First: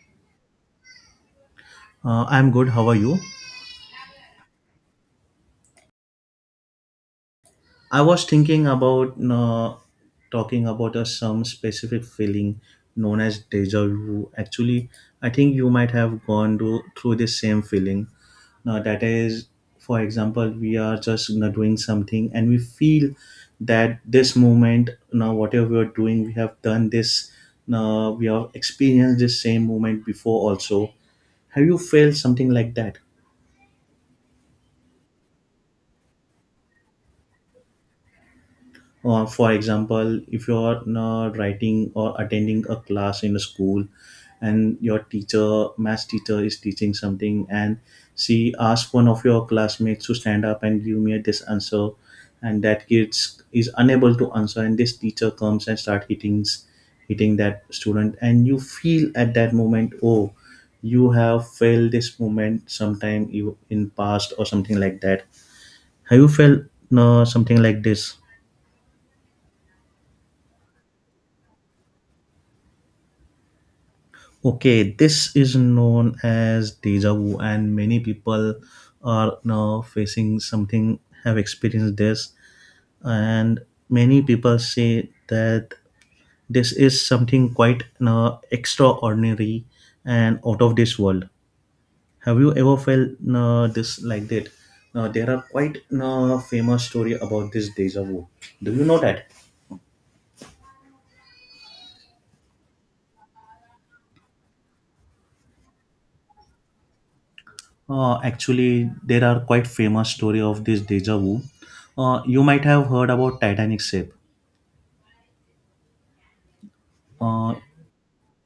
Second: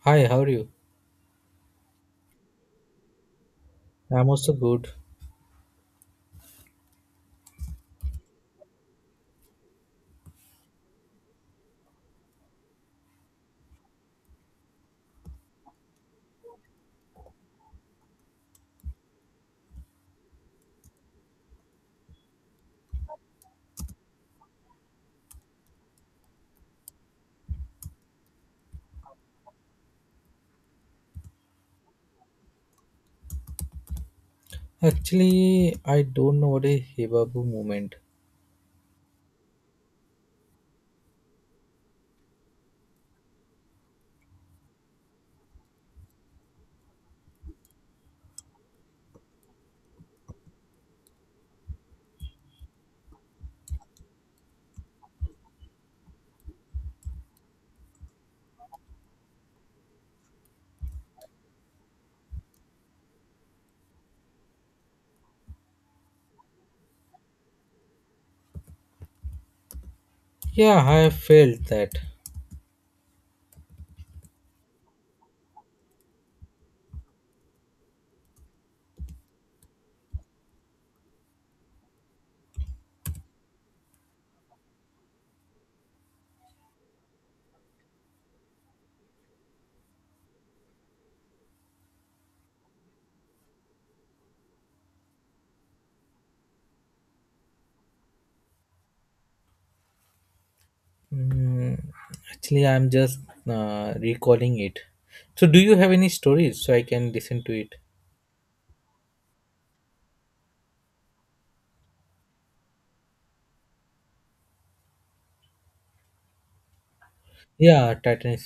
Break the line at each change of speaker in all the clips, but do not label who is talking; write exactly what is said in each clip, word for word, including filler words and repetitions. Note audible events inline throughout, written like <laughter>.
Hi, how are you?
Uh, I'm good. How are you?
I'm also good.
I was thinking about uh, talking about a some specific feeling known as deja vu. Actually, I think you might have gone to, through this same feeling. Now, that is, for example, we are just you know, doing something and we feel that this moment, you know, whatever we are doing, we have done this, you know, we have experienced this same moment before also. Have you felt something like that?
Actually, I don't know what a Hibabu moment.
Uh, for example, if you're uh, writing or attending a class in a school and your teacher, math teacher, is teaching something and she asks one of your classmates to stand up and give me this answer, and that kid is unable to answer, and this teacher comes and start hitting, hitting that student, and you feel at that moment, oh, you have felt this moment sometime you- in past or something like that. Have you felt uh, something like this?
Yeah, I have felt that.
Okay, this is known as deja vu, and many people are now facing something, have experienced this, and many people say that this is something quite uh, extraordinary and out of this world. Have you ever felt uh, this like that? Now, there are quite uh, famous story about this deja vu. Do you know that?
Mm, Actually, I'm just uh, recalling it. So, do you have any stories so I can listen to it?
Uh, actually, there are quite famous story of this deja vu. Uh, you might have heard about Titanic ship. Uh,
Yeah, Titan.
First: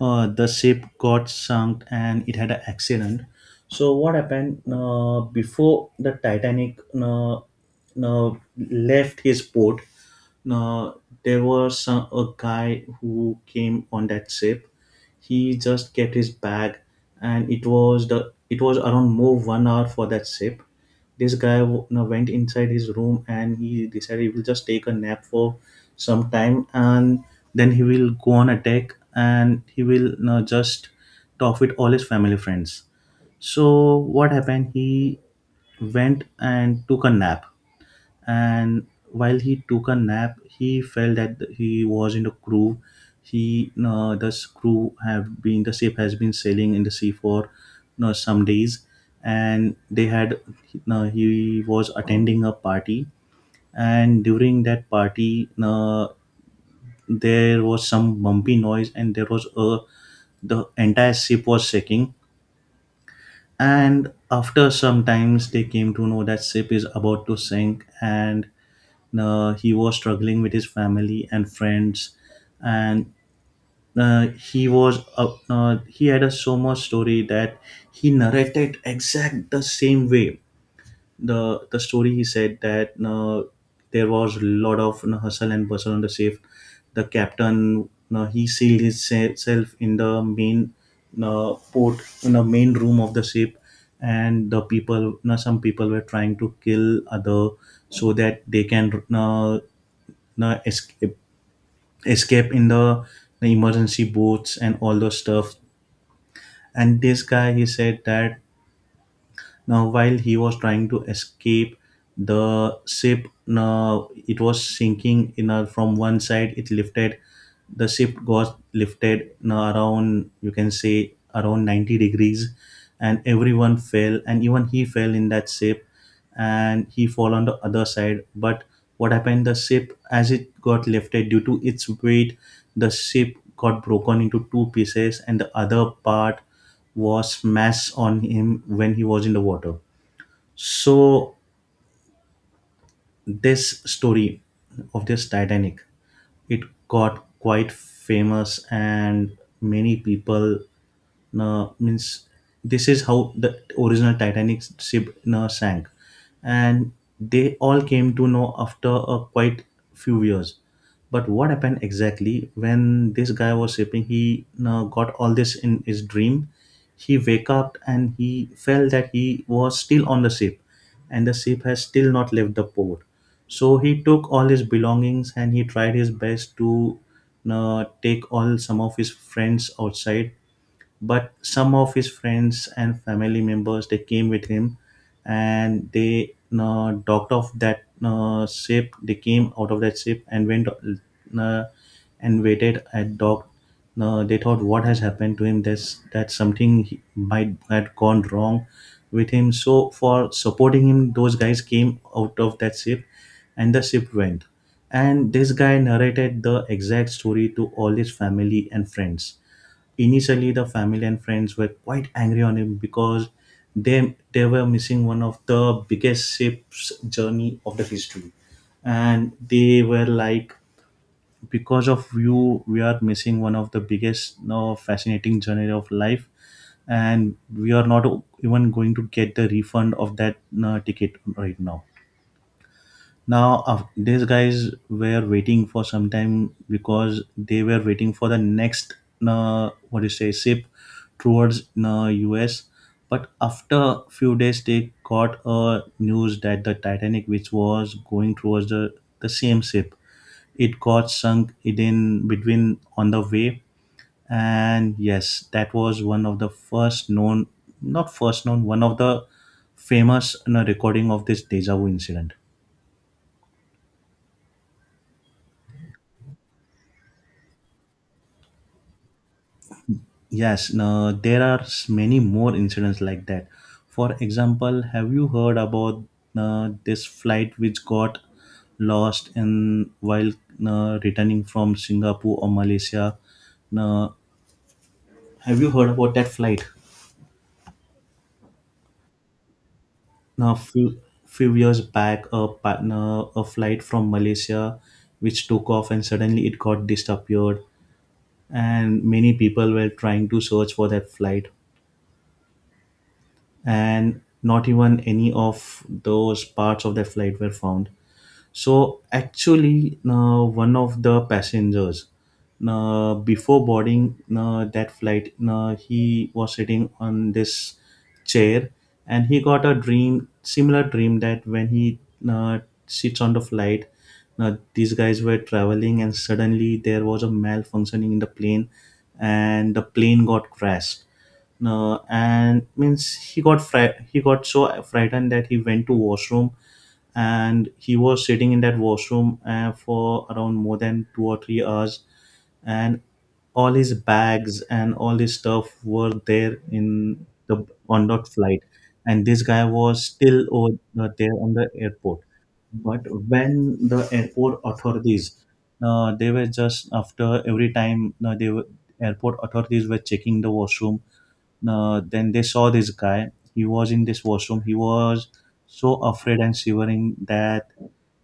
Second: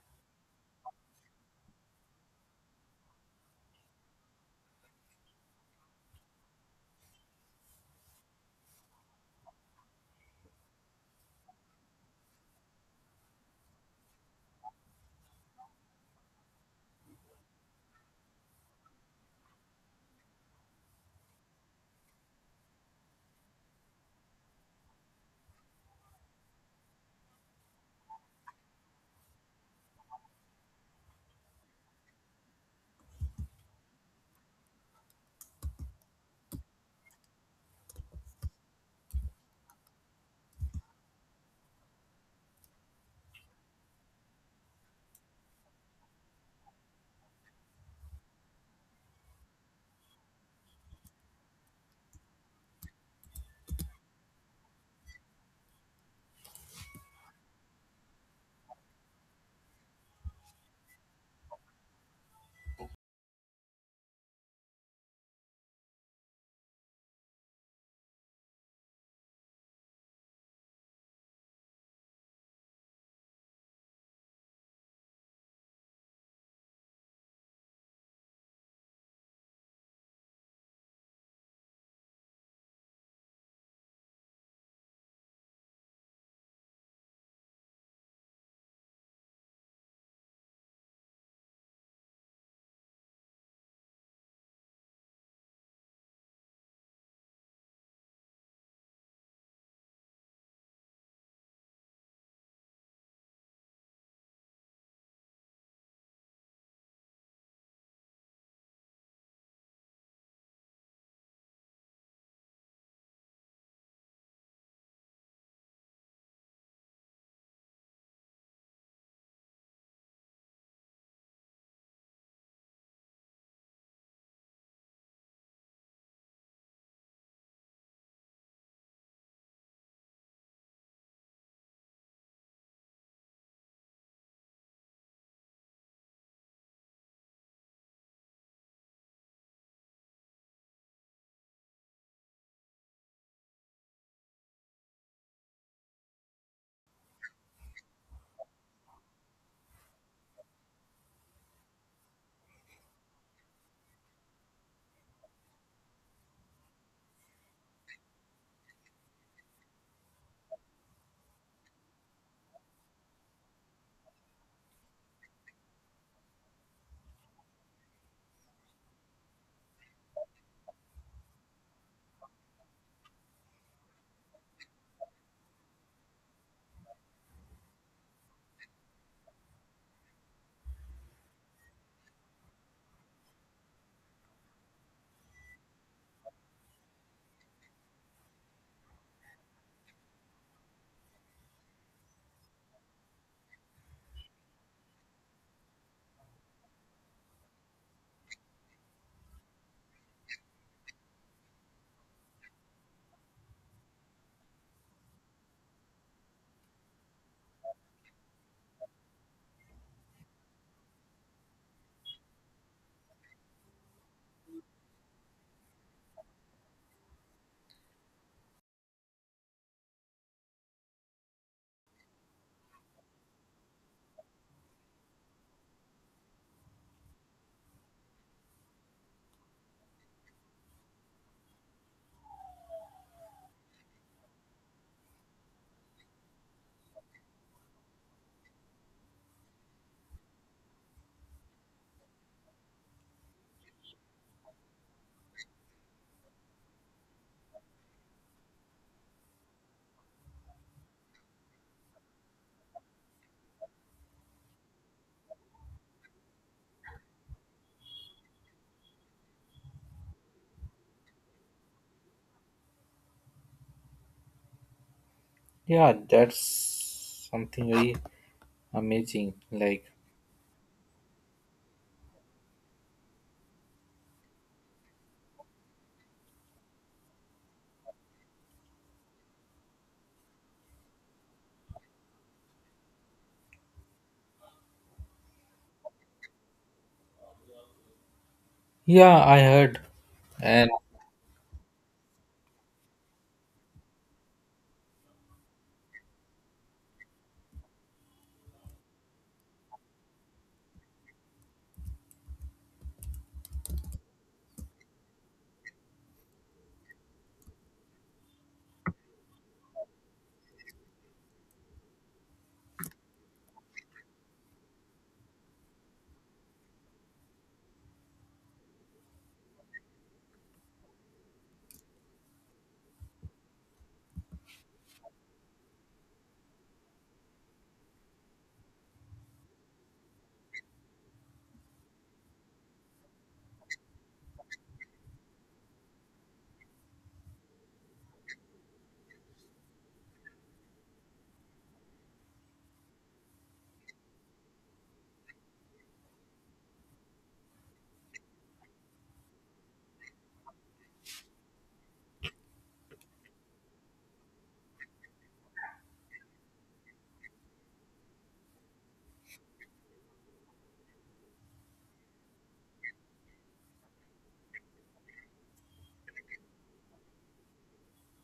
uh, the ship got sunk and it had an accident. So what happened uh, before the Titanic uh, uh, left his port? Now, there was some, a guy who came on that ship. He just kept his bag, and it was the it was around more one hour for that ship. This guy w- now went inside his room and he decided he will just take a nap for some time, and then he will go on a deck and he will now just talk with all his family friends. So what happened? He went and took a nap and while he took a nap he felt that he was in a crew. He uh, The crew have been the ship has been sailing in the sea for uh, some days and they had uh, he was attending a party and during that party uh, there was some bumpy noise and there was a the entire ship was shaking and after some times, they came to know that ship is about to sink, and uh, he was struggling with his family and friends, and uh, he was uh, uh, he had a so much story that he narrated exact the same way the the story he said that uh, there was a lot of you know, hustle and bustle on the ship the captain you know, he sealed himself in the main you know, port in the main room of the ship and the people you know, some people were trying to kill other so that they can you know, you know, escape escape in the, the emergency boats and all those stuff and this guy he said that now, while he was trying to escape, the ship now it was sinking in a, from one side. It lifted, the ship got lifted you around you can say around ninety degrees and everyone fell and even he fell in that ship and he fall on the other side but what happened the ship as it got lifted due to its weight the ship got broken into two pieces and the other part was smashed on him when he was in the water so this story of this titanic it got quite famous and many people uh, means this is how the original titanic ship uh, sank and they all came to know after a quite few years but what happened exactly when this guy was shipping he uh, got all this in his dream he waked up and he felt that he was still on the ship and the ship has still not left the port. So he took all his belongings and he tried his best to uh, take all some of his friends outside but some of his friends and family members they came with him and they uh, docked off that uh, ship they came out of that ship and went uh, and waited at dock uh, they thought what has happened to him There's that something he might had gone wrong with him so for supporting him those guys came out of that ship and the ship went and this guy narrated the exact story to all his family and friends Initially, the family and friends were quite angry on him because they they were missing one of the biggest ship's journey of the history, and they were like, because of you, we are missing one of the biggest, you know, fascinating journey of life, and we are not even going to get the refund of that you know, ticket right now. Now, uh, these guys were waiting for some time because they were waiting for the next, uh, what do you say, ship towards uh, U S. But after few days, they got a news that the Titanic, which was going towards the, the same ship, it got sunk in between on the way. And yes, that was one of the first known, not first known, one of the famous you know, recording of this deja vu incident.
Yeah, that's something very amazing. Like,
Yes, no, there are s- many more incidents like that. For example, have you heard about uh, this flight which got lost in while uh, returning from Singapore or Malaysia? Now, have you heard about that flight?
yeah, I heard.
Now,
And
few Few years back, a partner, a flight from Malaysia, which took off and suddenly it got disappeared, and many people were trying to search for that flight. And not even any of those parts of the flight were found. So actually, uh, one of the passengers, uh, before boarding uh, that flight, uh, he was sitting on this chair, and he got a dream, similar dream that when he uh, sits on the flight, uh, these guys were traveling, and suddenly there was a malfunctioning in the plane, and the plane got crashed. No, and means he got fri- he got so frightened that he went to washroom and he was sitting in that washroom uh, for around more than two or three hours and all his bags and all his stuff were there in the on that flight and this guy was still over, uh, there on the airport but when the airport authorities uh, they were just after every time uh, they were airport authorities were checking the washroom uh, then they saw this guy he was in this washroom he was so afraid and shivering that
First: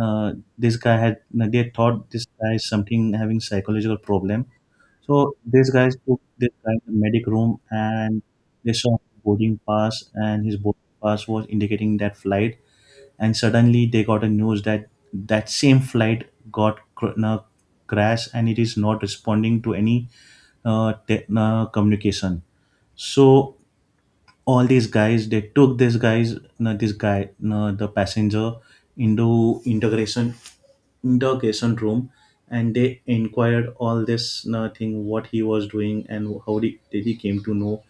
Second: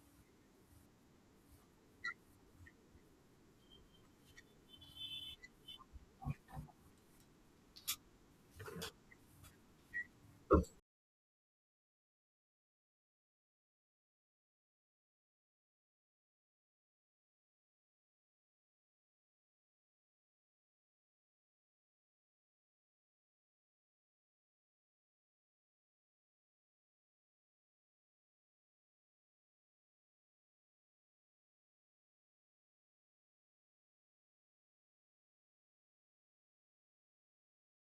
uh, this guy had uh, they thought this guy is something having psychological problem. So these guys took this guy to the medic room and they saw boarding pass and his boarding pass was indicating that flight. And suddenly they got a news that that same flight got cr- uh, crash and it is not responding to any uh, te- uh, communication. So all these guys they took these guys no, this guy no, the passenger into integration interrogation room and they inquired all this no, thing what he was doing and how did, did he came to know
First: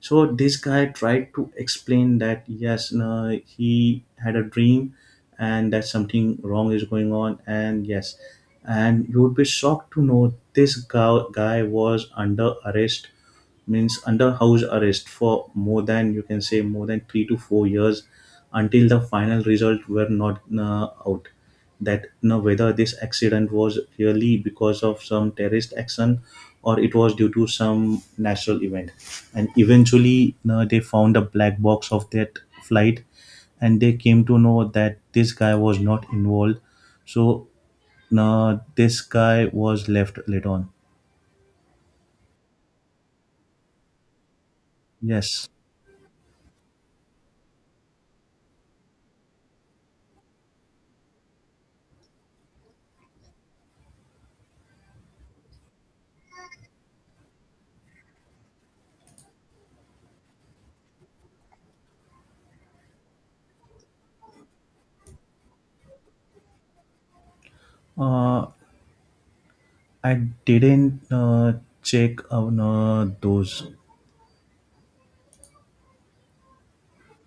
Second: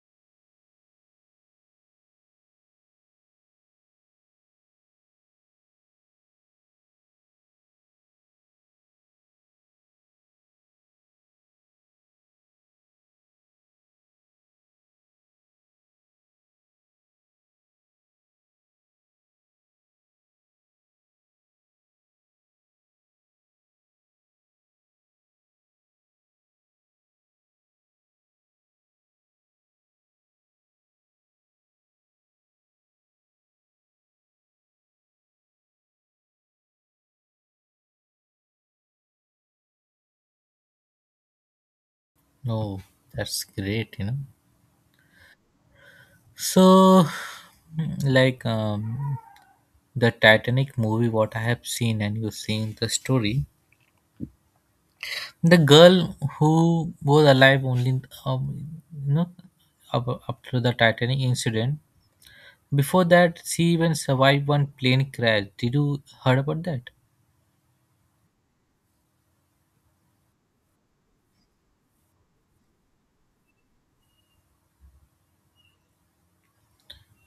so this guy tried to explain that yes no, he had a dream and that something wrong is going on and yes and you would be shocked to know this guy, guy was under arrest means under house arrest for more than you can say more than three to four years until the final result were not uh, out that you know, whether this accident was really because of some terrorist action or it was due to some natural event and eventually you know, they found a black box of that flight and they came to know that this guy was not involved so uh, this guy was left later on.
no, that's great. You know.
Yes.
So, like, um, the Titanic movie, what I have seen, and you've seen the story, the girl who was alive only, um, you know, up, up to the Titanic incident. Before that, she even survived one plane crash. Did you heard about that?
uh, I didn't uh, check on uh, those.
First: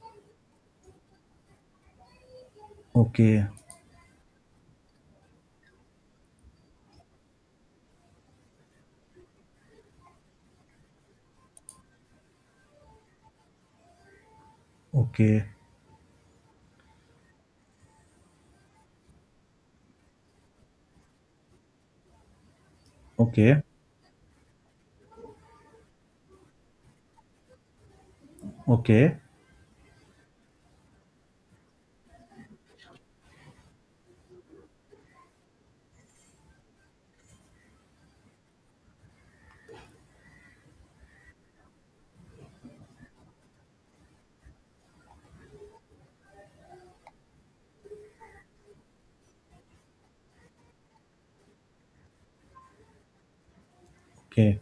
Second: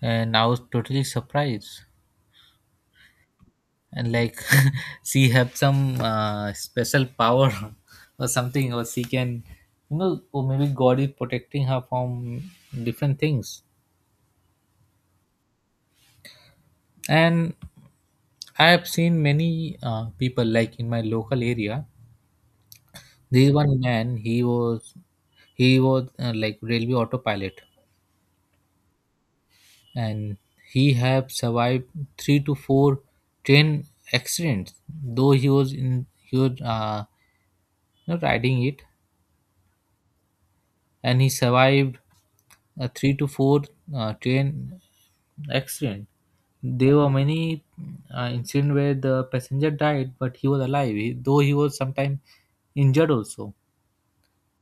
And I was totally surprised.
Okay,
And like, <laughs> she have some uh, special power, <laughs> or something, or she can, you know, or maybe God is protecting her from different things.
okay,
And I have seen many uh, people like in my local area. This
okay,
one man, he was, he was uh, like railway autopilot,
okay,
and he have survived three to four train accidents. Though he was in, he was uh, not riding it, and he survived a three to four uh, train accident. There were many uh, incident where the passenger died, but he was alive. He, though he was sometimes injured also,
okay,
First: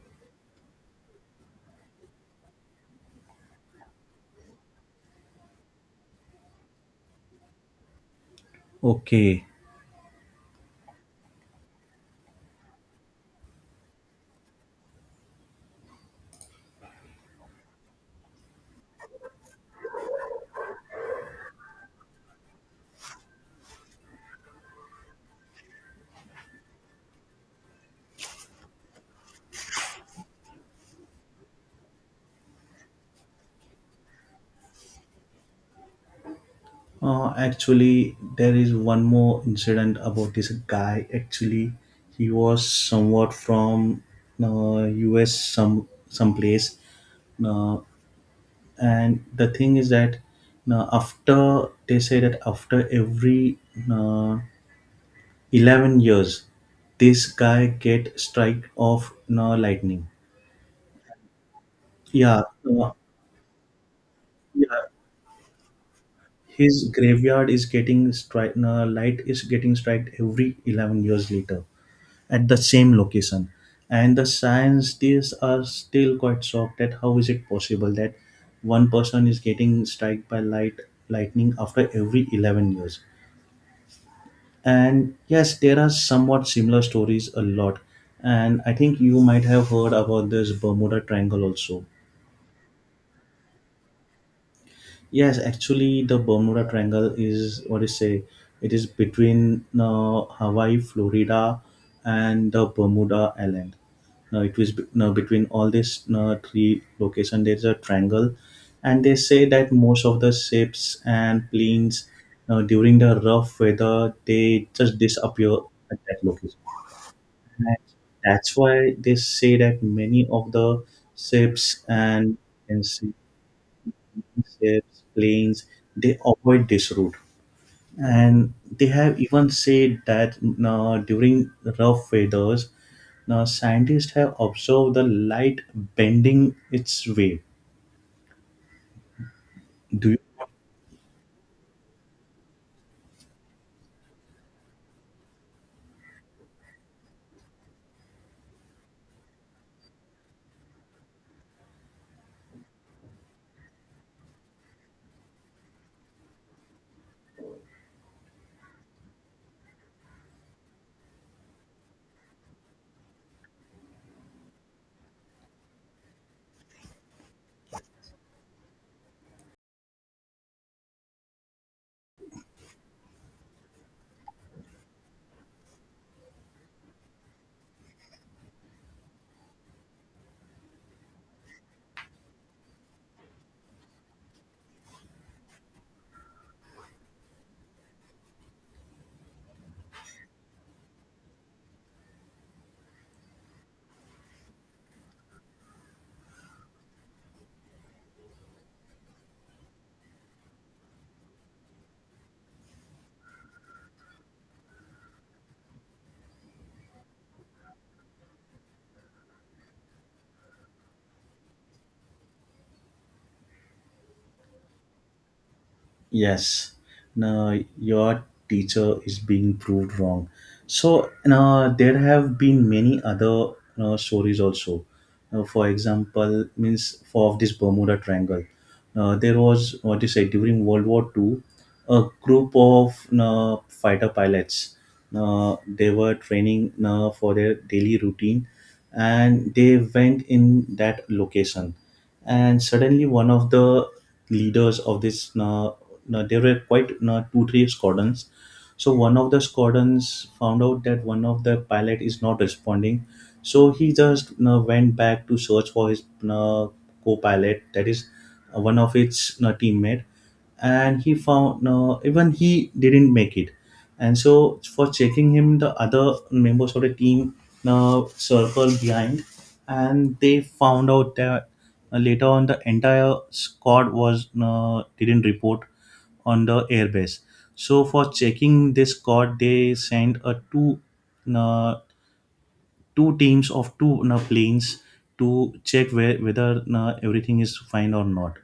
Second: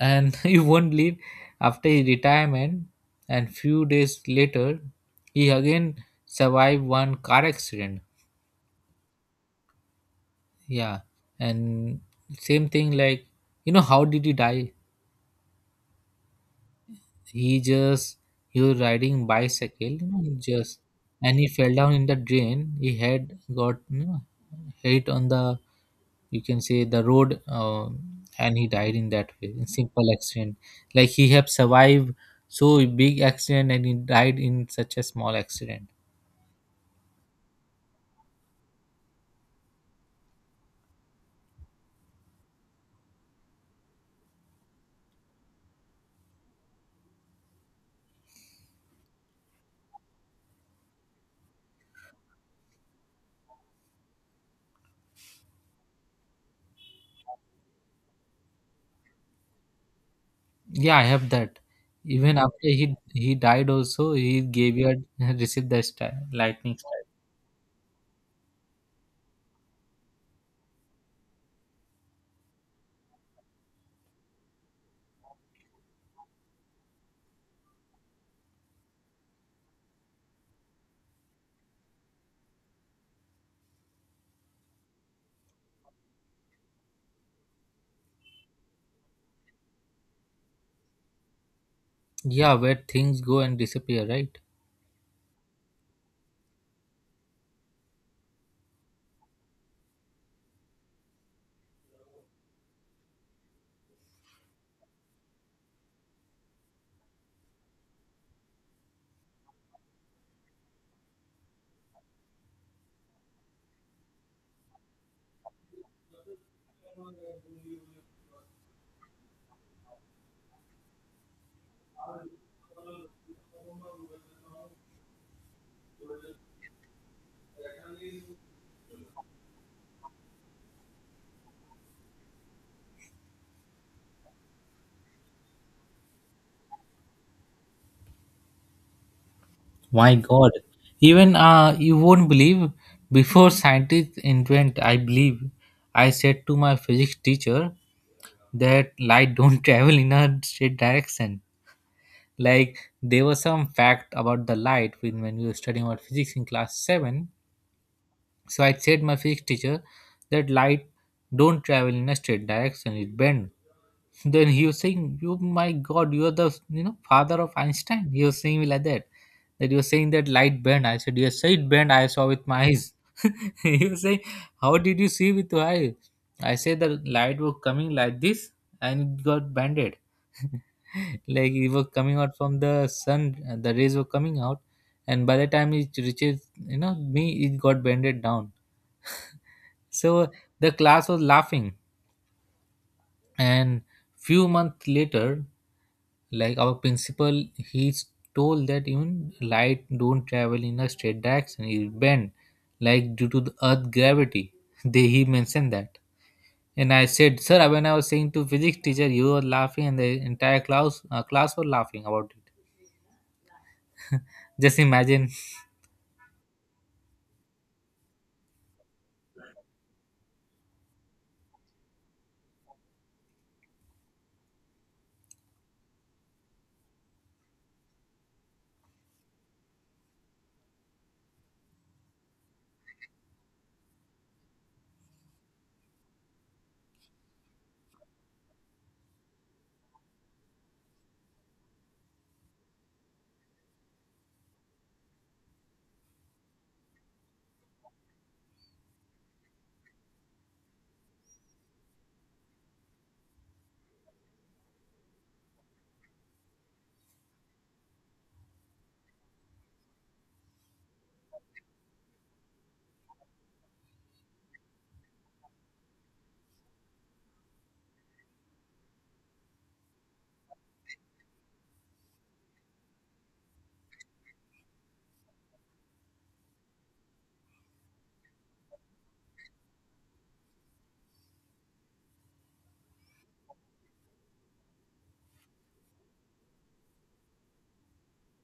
and <laughs> he won't leave. After his retirement and few days later, he again survived one car accident.
okay.
Yeah, and same thing like, you know, how did he die? He just, he was riding bicycle, you know, he just, and he fell down in the drain. He had got, you know, hit on the, you can say, the road um, and he died in that way in simple accident. Like he have survived so big accident and he died in such a small accident.
Uh, actually, there is one more incident about this guy. Actually, he was somewhat from uh, U S some someplace. Uh, and the thing is that uh, after they say that after every uh, eleven years. This guy get strike of no lightning.
Yeah, I have that. Even
Yeah,
after he
uh,
he died also, he gave
yeah.
you a <laughs> received the star, lightning
His
strike.
graveyard is getting strike. No, light is getting striked every eleven years later at the same location. And the scientists are still quite shocked at how is it possible that one person is getting struck by light lightning after every eleven years. And yes, there are somewhat similar stories a lot. And I think you might have heard about this Bermuda Triangle also.
Yeah, where things go and disappear, right?
Yes, actually, the Bermuda Triangle is what do you say? It is between uh, Hawaii, Florida, and the Bermuda Island. Now it was be- now between all these uh, three location there's a triangle, and they say that most of the ships and planes uh, during the rough weather they just disappear at that location. And that's why they say that many of the ships and, and sea- ships, planes, they avoid this route. And they have even said that uh, during rough weathers, now scientists have observed the light bending its way.
My God, even uh you won't believe, before scientists invent I believe, I said to my physics teacher that light don't <laughs> travel in a straight direction. Like there was some fact about the light when, when we were studying about physics in class seven. So I said my physics teacher that light don't travel in a straight direction, it bends. Then he was saying, "You, my God, you are the, you know, father of Einstein." He was saying me like that, that you were saying that light bend. I said, "Yes, sir, it burned. I saw with my eyes." <laughs> He was saying, "How did you see with your eyes?" I said, "The light was coming like this, and it got banded. <laughs> Like it was coming out from the sun. uh, The rays were coming out, and by the time it reaches, you know, me, it got bended down." So the class was laughing, and few months later, like our principal, he's told that even light don't travel in a straight direction, it bend, like due to the earth gravity. <laughs> They, he mentioned that. And I said, sir, when I was saying to physics teacher, you were laughing and the entire class uh, class were laughing about it. Just imagine.
Yes. Now your teacher is being proved wrong. So now there have been many other uh, stories also. Now, for example, means for of this Bermuda Triangle, uh, there was what you say during World War Two, a group of uh, fighter pilots. Uh, they were training uh, for their daily routine, and they went in that location, and suddenly one of the leaders of this uh, uh, there were quite uh, two three squadrons. So one of the squadrons found out that one of the pilot is not responding, so he just uh went back to search for his you co-pilot, that is, uh, one of its you know, teammate, and he found uh even he didn't make it. And so for checking him, the other members of the team uh circled behind, and they found out that uh, later on the entire squad was uh, didn't report on the airbase. So for checking this code, they send a two uh, two teams of two uh, planes to check where, whether uh, everything is fine or not.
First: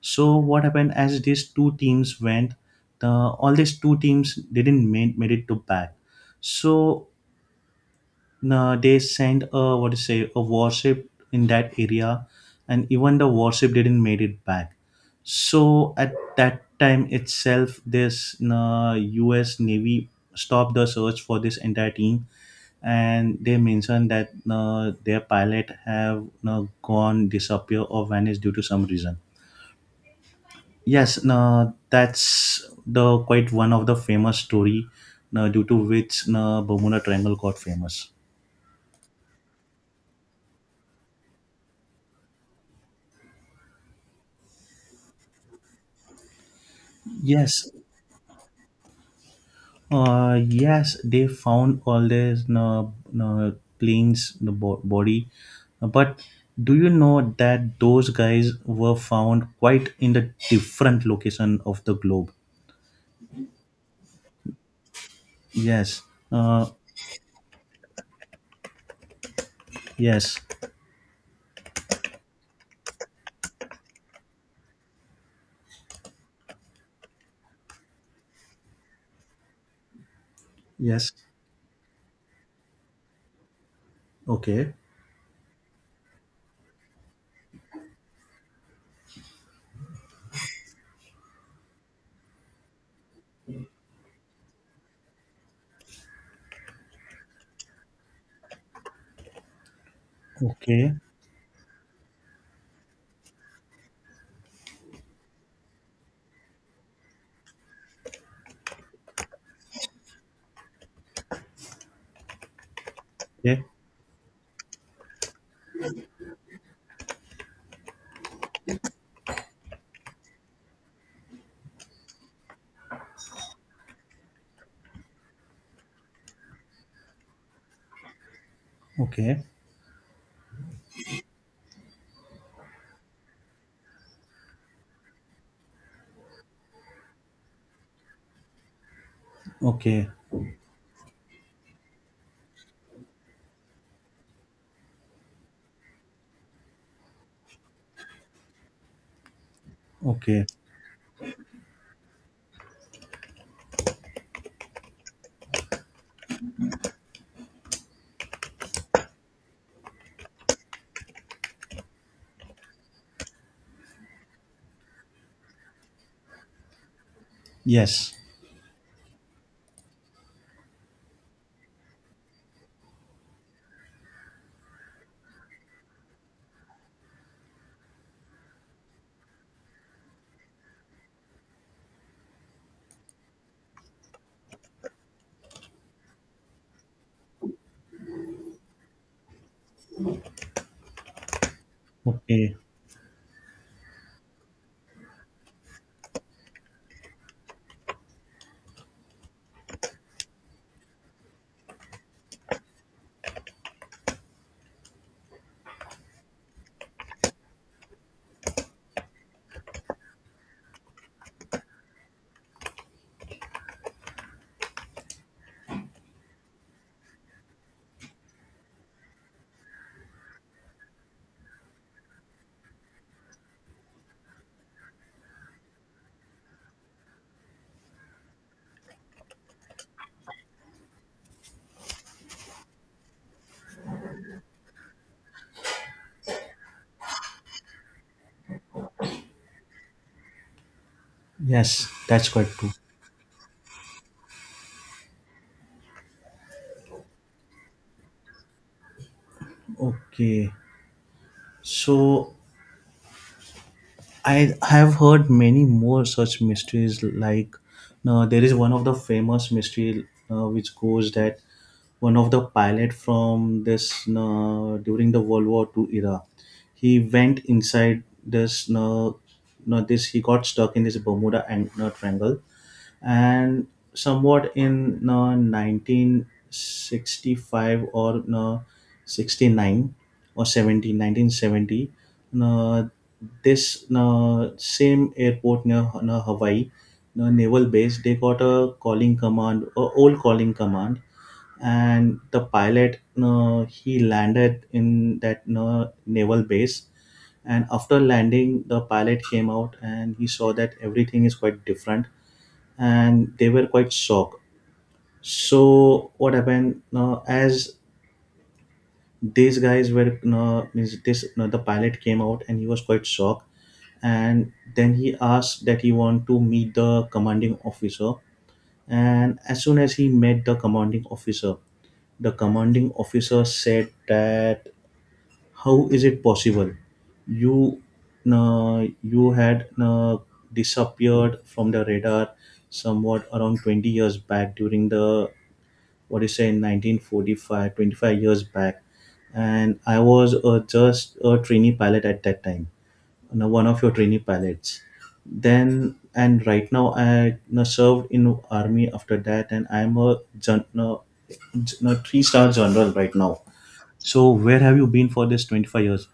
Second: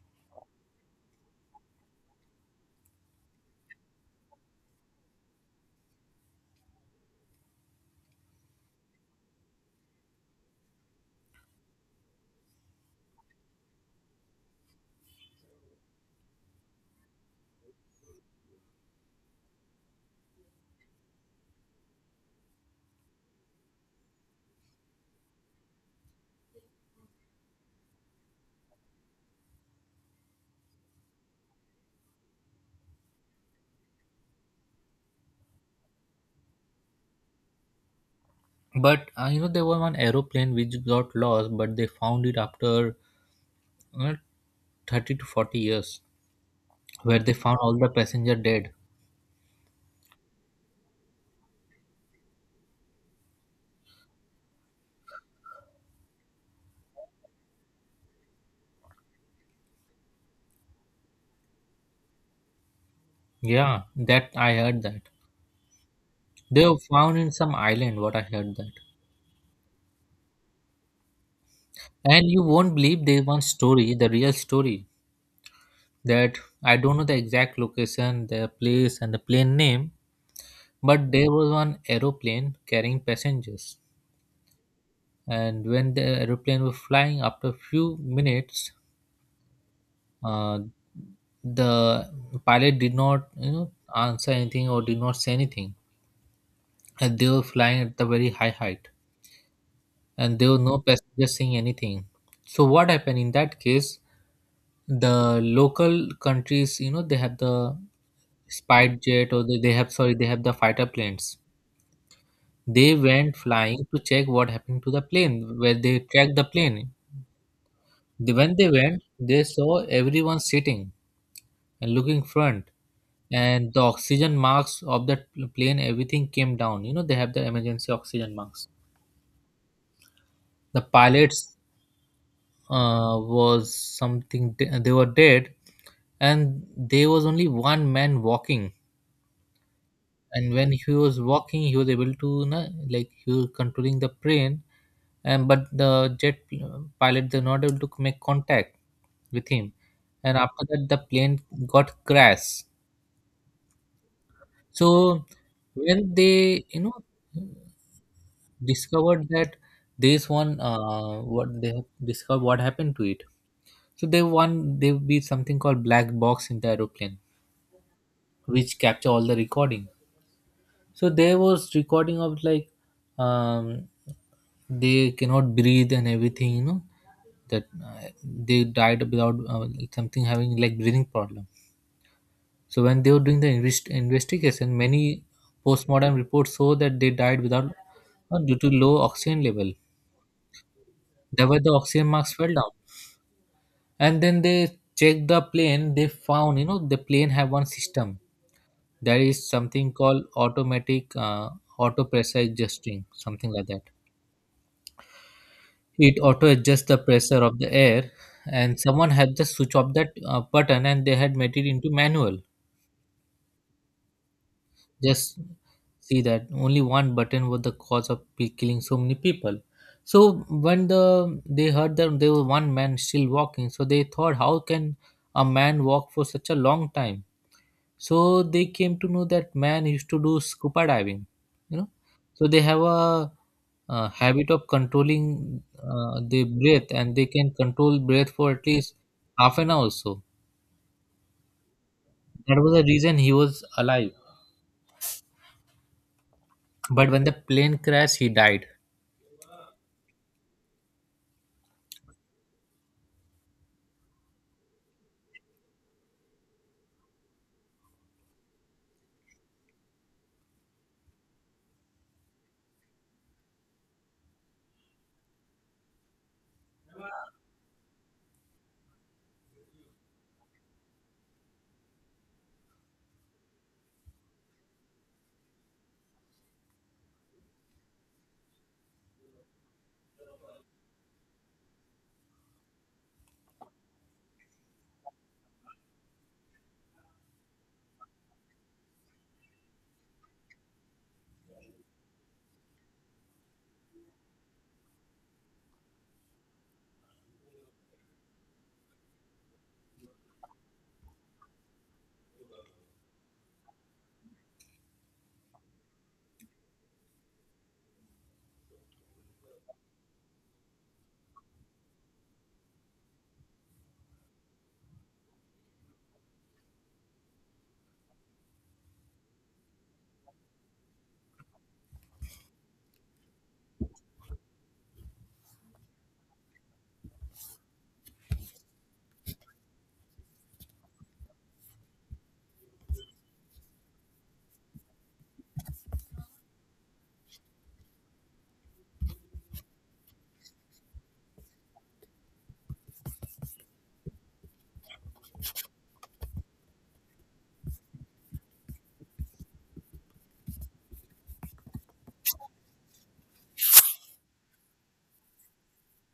So what happened, as these two teams went, the, all these two teams didn't made, made it to back. So uh, they sent a what to say a warship in that area, and even the warship didn't made it back. So at that time itself, this uh, US Navy stopped the search for this entire team, and they mentioned that uh, their pilot have uh, gone disappear or vanished due to some reason. Yes, no, that's the quite one of the famous story, no, due to which, no, Bermuda Triangle got famous.
But uh, you know, there was one aeroplane which got lost, but they found it after uh, thirty to forty years, where they found
Yes.
all the passenger dead.
Uh, yes, they found all this uh, uh, planes, the bo- body. Uh, But do you know that those guys were found quite in the different location of the globe?
Yeah, that I heard that.
Yes.
They
Uh,
were found in some island, what I heard that.
yes.
And you won't believe there one story, the real story, that I don't know the exact location, the place, and the plane name, but
Yes.
there was one aeroplane carrying passengers.
Okay.
And when the aeroplane was flying, after a few minutes, uh, the pilot did not, you know, answer anything or did not say anything, and they were flying at the very high height, and there were no
Okay.
passengers saying anything. So what happened in that case? The local countries, you know, they have the spy jet, or they, they have, sorry, they have the fighter planes. They went
Okay.
flying to check what happened to the plane, where they tracked the plane. They-, when they went, they saw everyone sitting and looking front, and the oxygen marks of the plane, everything came down. You know, they have the emergency oxygen marks.
Okay.
The pilots uh, was something de-, they were dead, and there was only one man walking.
Okay.
And when he was walking, he was able to na-, like he was controlling the plane, and but the jet pilot, they were not able to make contact with him. And
Okay.
after that, the plane got crashed. So when they, you know, discovered that this one uh, what they have discovered what happened to it. So they, one, there would be something called black box in the aeroplane,
Yes.
which capture all the recording. So there was recording of like, um, they cannot breathe and everything, you know, that uh, they died without uh, something having like breathing problem. So when they were doing the invest- investigation, many postmortem reports show that they died without uh, due to low oxygen level. That why the oxygen marks fell
Okay.
down. And then they checked the plane. They found, you know, the plane have one system. There is something called automatic uh, auto pressure adjusting, something like that. It auto adjusts the pressure of the air, and someone had just switch off that uh, button, and they had made it into manual. Just see that only one button was the cause of pe-, killing so many people. So when the, they heard that there was one man still walking, so they thought, how can a man walk for such a long time? So they came to know that man used to do scuba diving, you know. So they have a, uh habit of controlling uh, their breath, and they can control breath for at least half an hour or so.
Yes. That's quite
That
true.
was the reason he was alive. But when the plane crashed, he died.
Okay. So I have heard many more such mysteries. Like, uh, there is one of the famous mystery uh, which goes that one of the pilot from this uh, during the World War Two era, he went inside this. Uh, no, this He got stuck in this Bermuda and uh, Triangle, and somewhat in uh, nineteen sixty-five or uh, sixty-nine or seventy nineteen seventy nineteen seventy. Uh, this uh, same airport near, near Hawaii uh, naval base, they got a calling command, a old calling command, and the pilot uh, he landed in that uh, naval base. And after landing, the pilot came out and he saw that everything is quite different, and they were quite shocked. So what happened now? As these guys were no, means this no, The pilot came out and he was quite shocked, and then he asked that he want to meet the commanding officer. And as soon as he met the commanding officer, the commanding officer said that, how is it possible? You, uh, you had uh, disappeared from the radar somewhat around twenty years back during the what do you say nineteen forty-five, twenty-five years back. And I was uh, just a trainee pilot at that time, you know, one of your trainee pilots. Then, and right now I, you know, served in army after that, and I'm a, gen- no, gen- no, three star general right now. So where have you been for this twenty-five years?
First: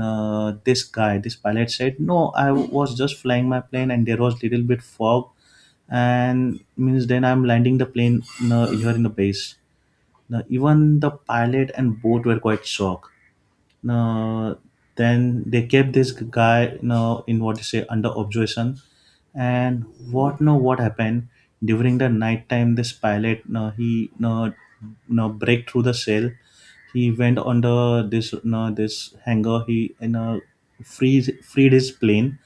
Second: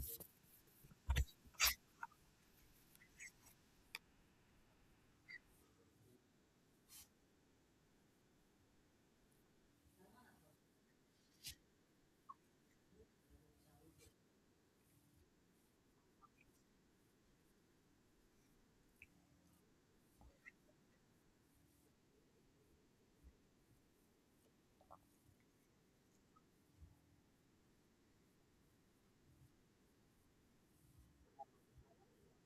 uh, This guy, this pilot said, no, I was just flying my plane and there was little bit fog, and means then I'm landing the plane uh, here in the base. Now even the pilot and boat were quite shocked. Now, then they kept this guy now in what you say under observation. And what no what happened, during the night time this pilot, no he no no break through the cell, he went under this, no this hangar, he, you know, freeze freed his plane.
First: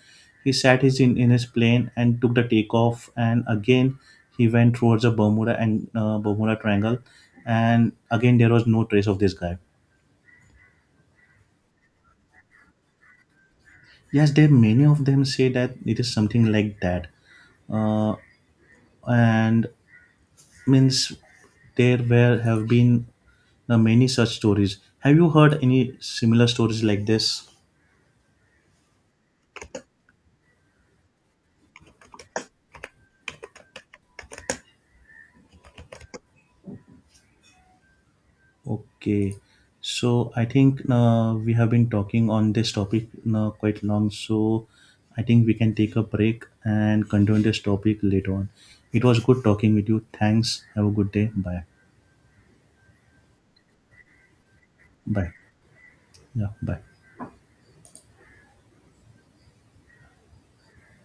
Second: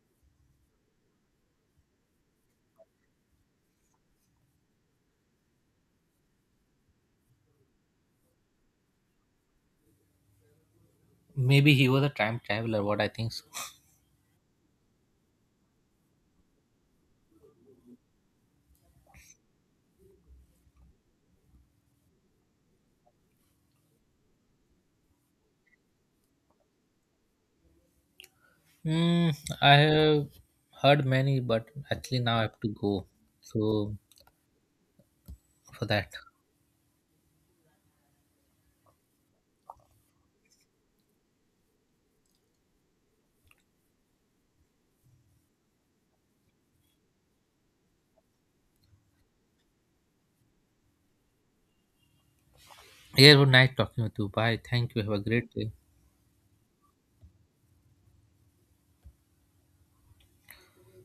He sat his in, in his plane and took the takeoff, and again he went towards the Bermuda and uh, Bermuda Triangle, and again there was no trace of this guy.
Maybe he was a time traveler. What I think so. <laughs>
Yes, there many of them say that it is something like that, uh, and means there were have been uh, many such stories. Have you heard any similar stories like this?
Mm, I have heard many, but actually now I have to go. So for that,
Okay, so I think uh, we have been talking on this topic uh, quite long, so I think we can take a break and continue this topic later on. It was good talking with you. Thanks. Have a good day. Bye.
yeah, it was nice talking with you. Bye. Thank you. Have a
Bye.
great day.
Yeah. Bye.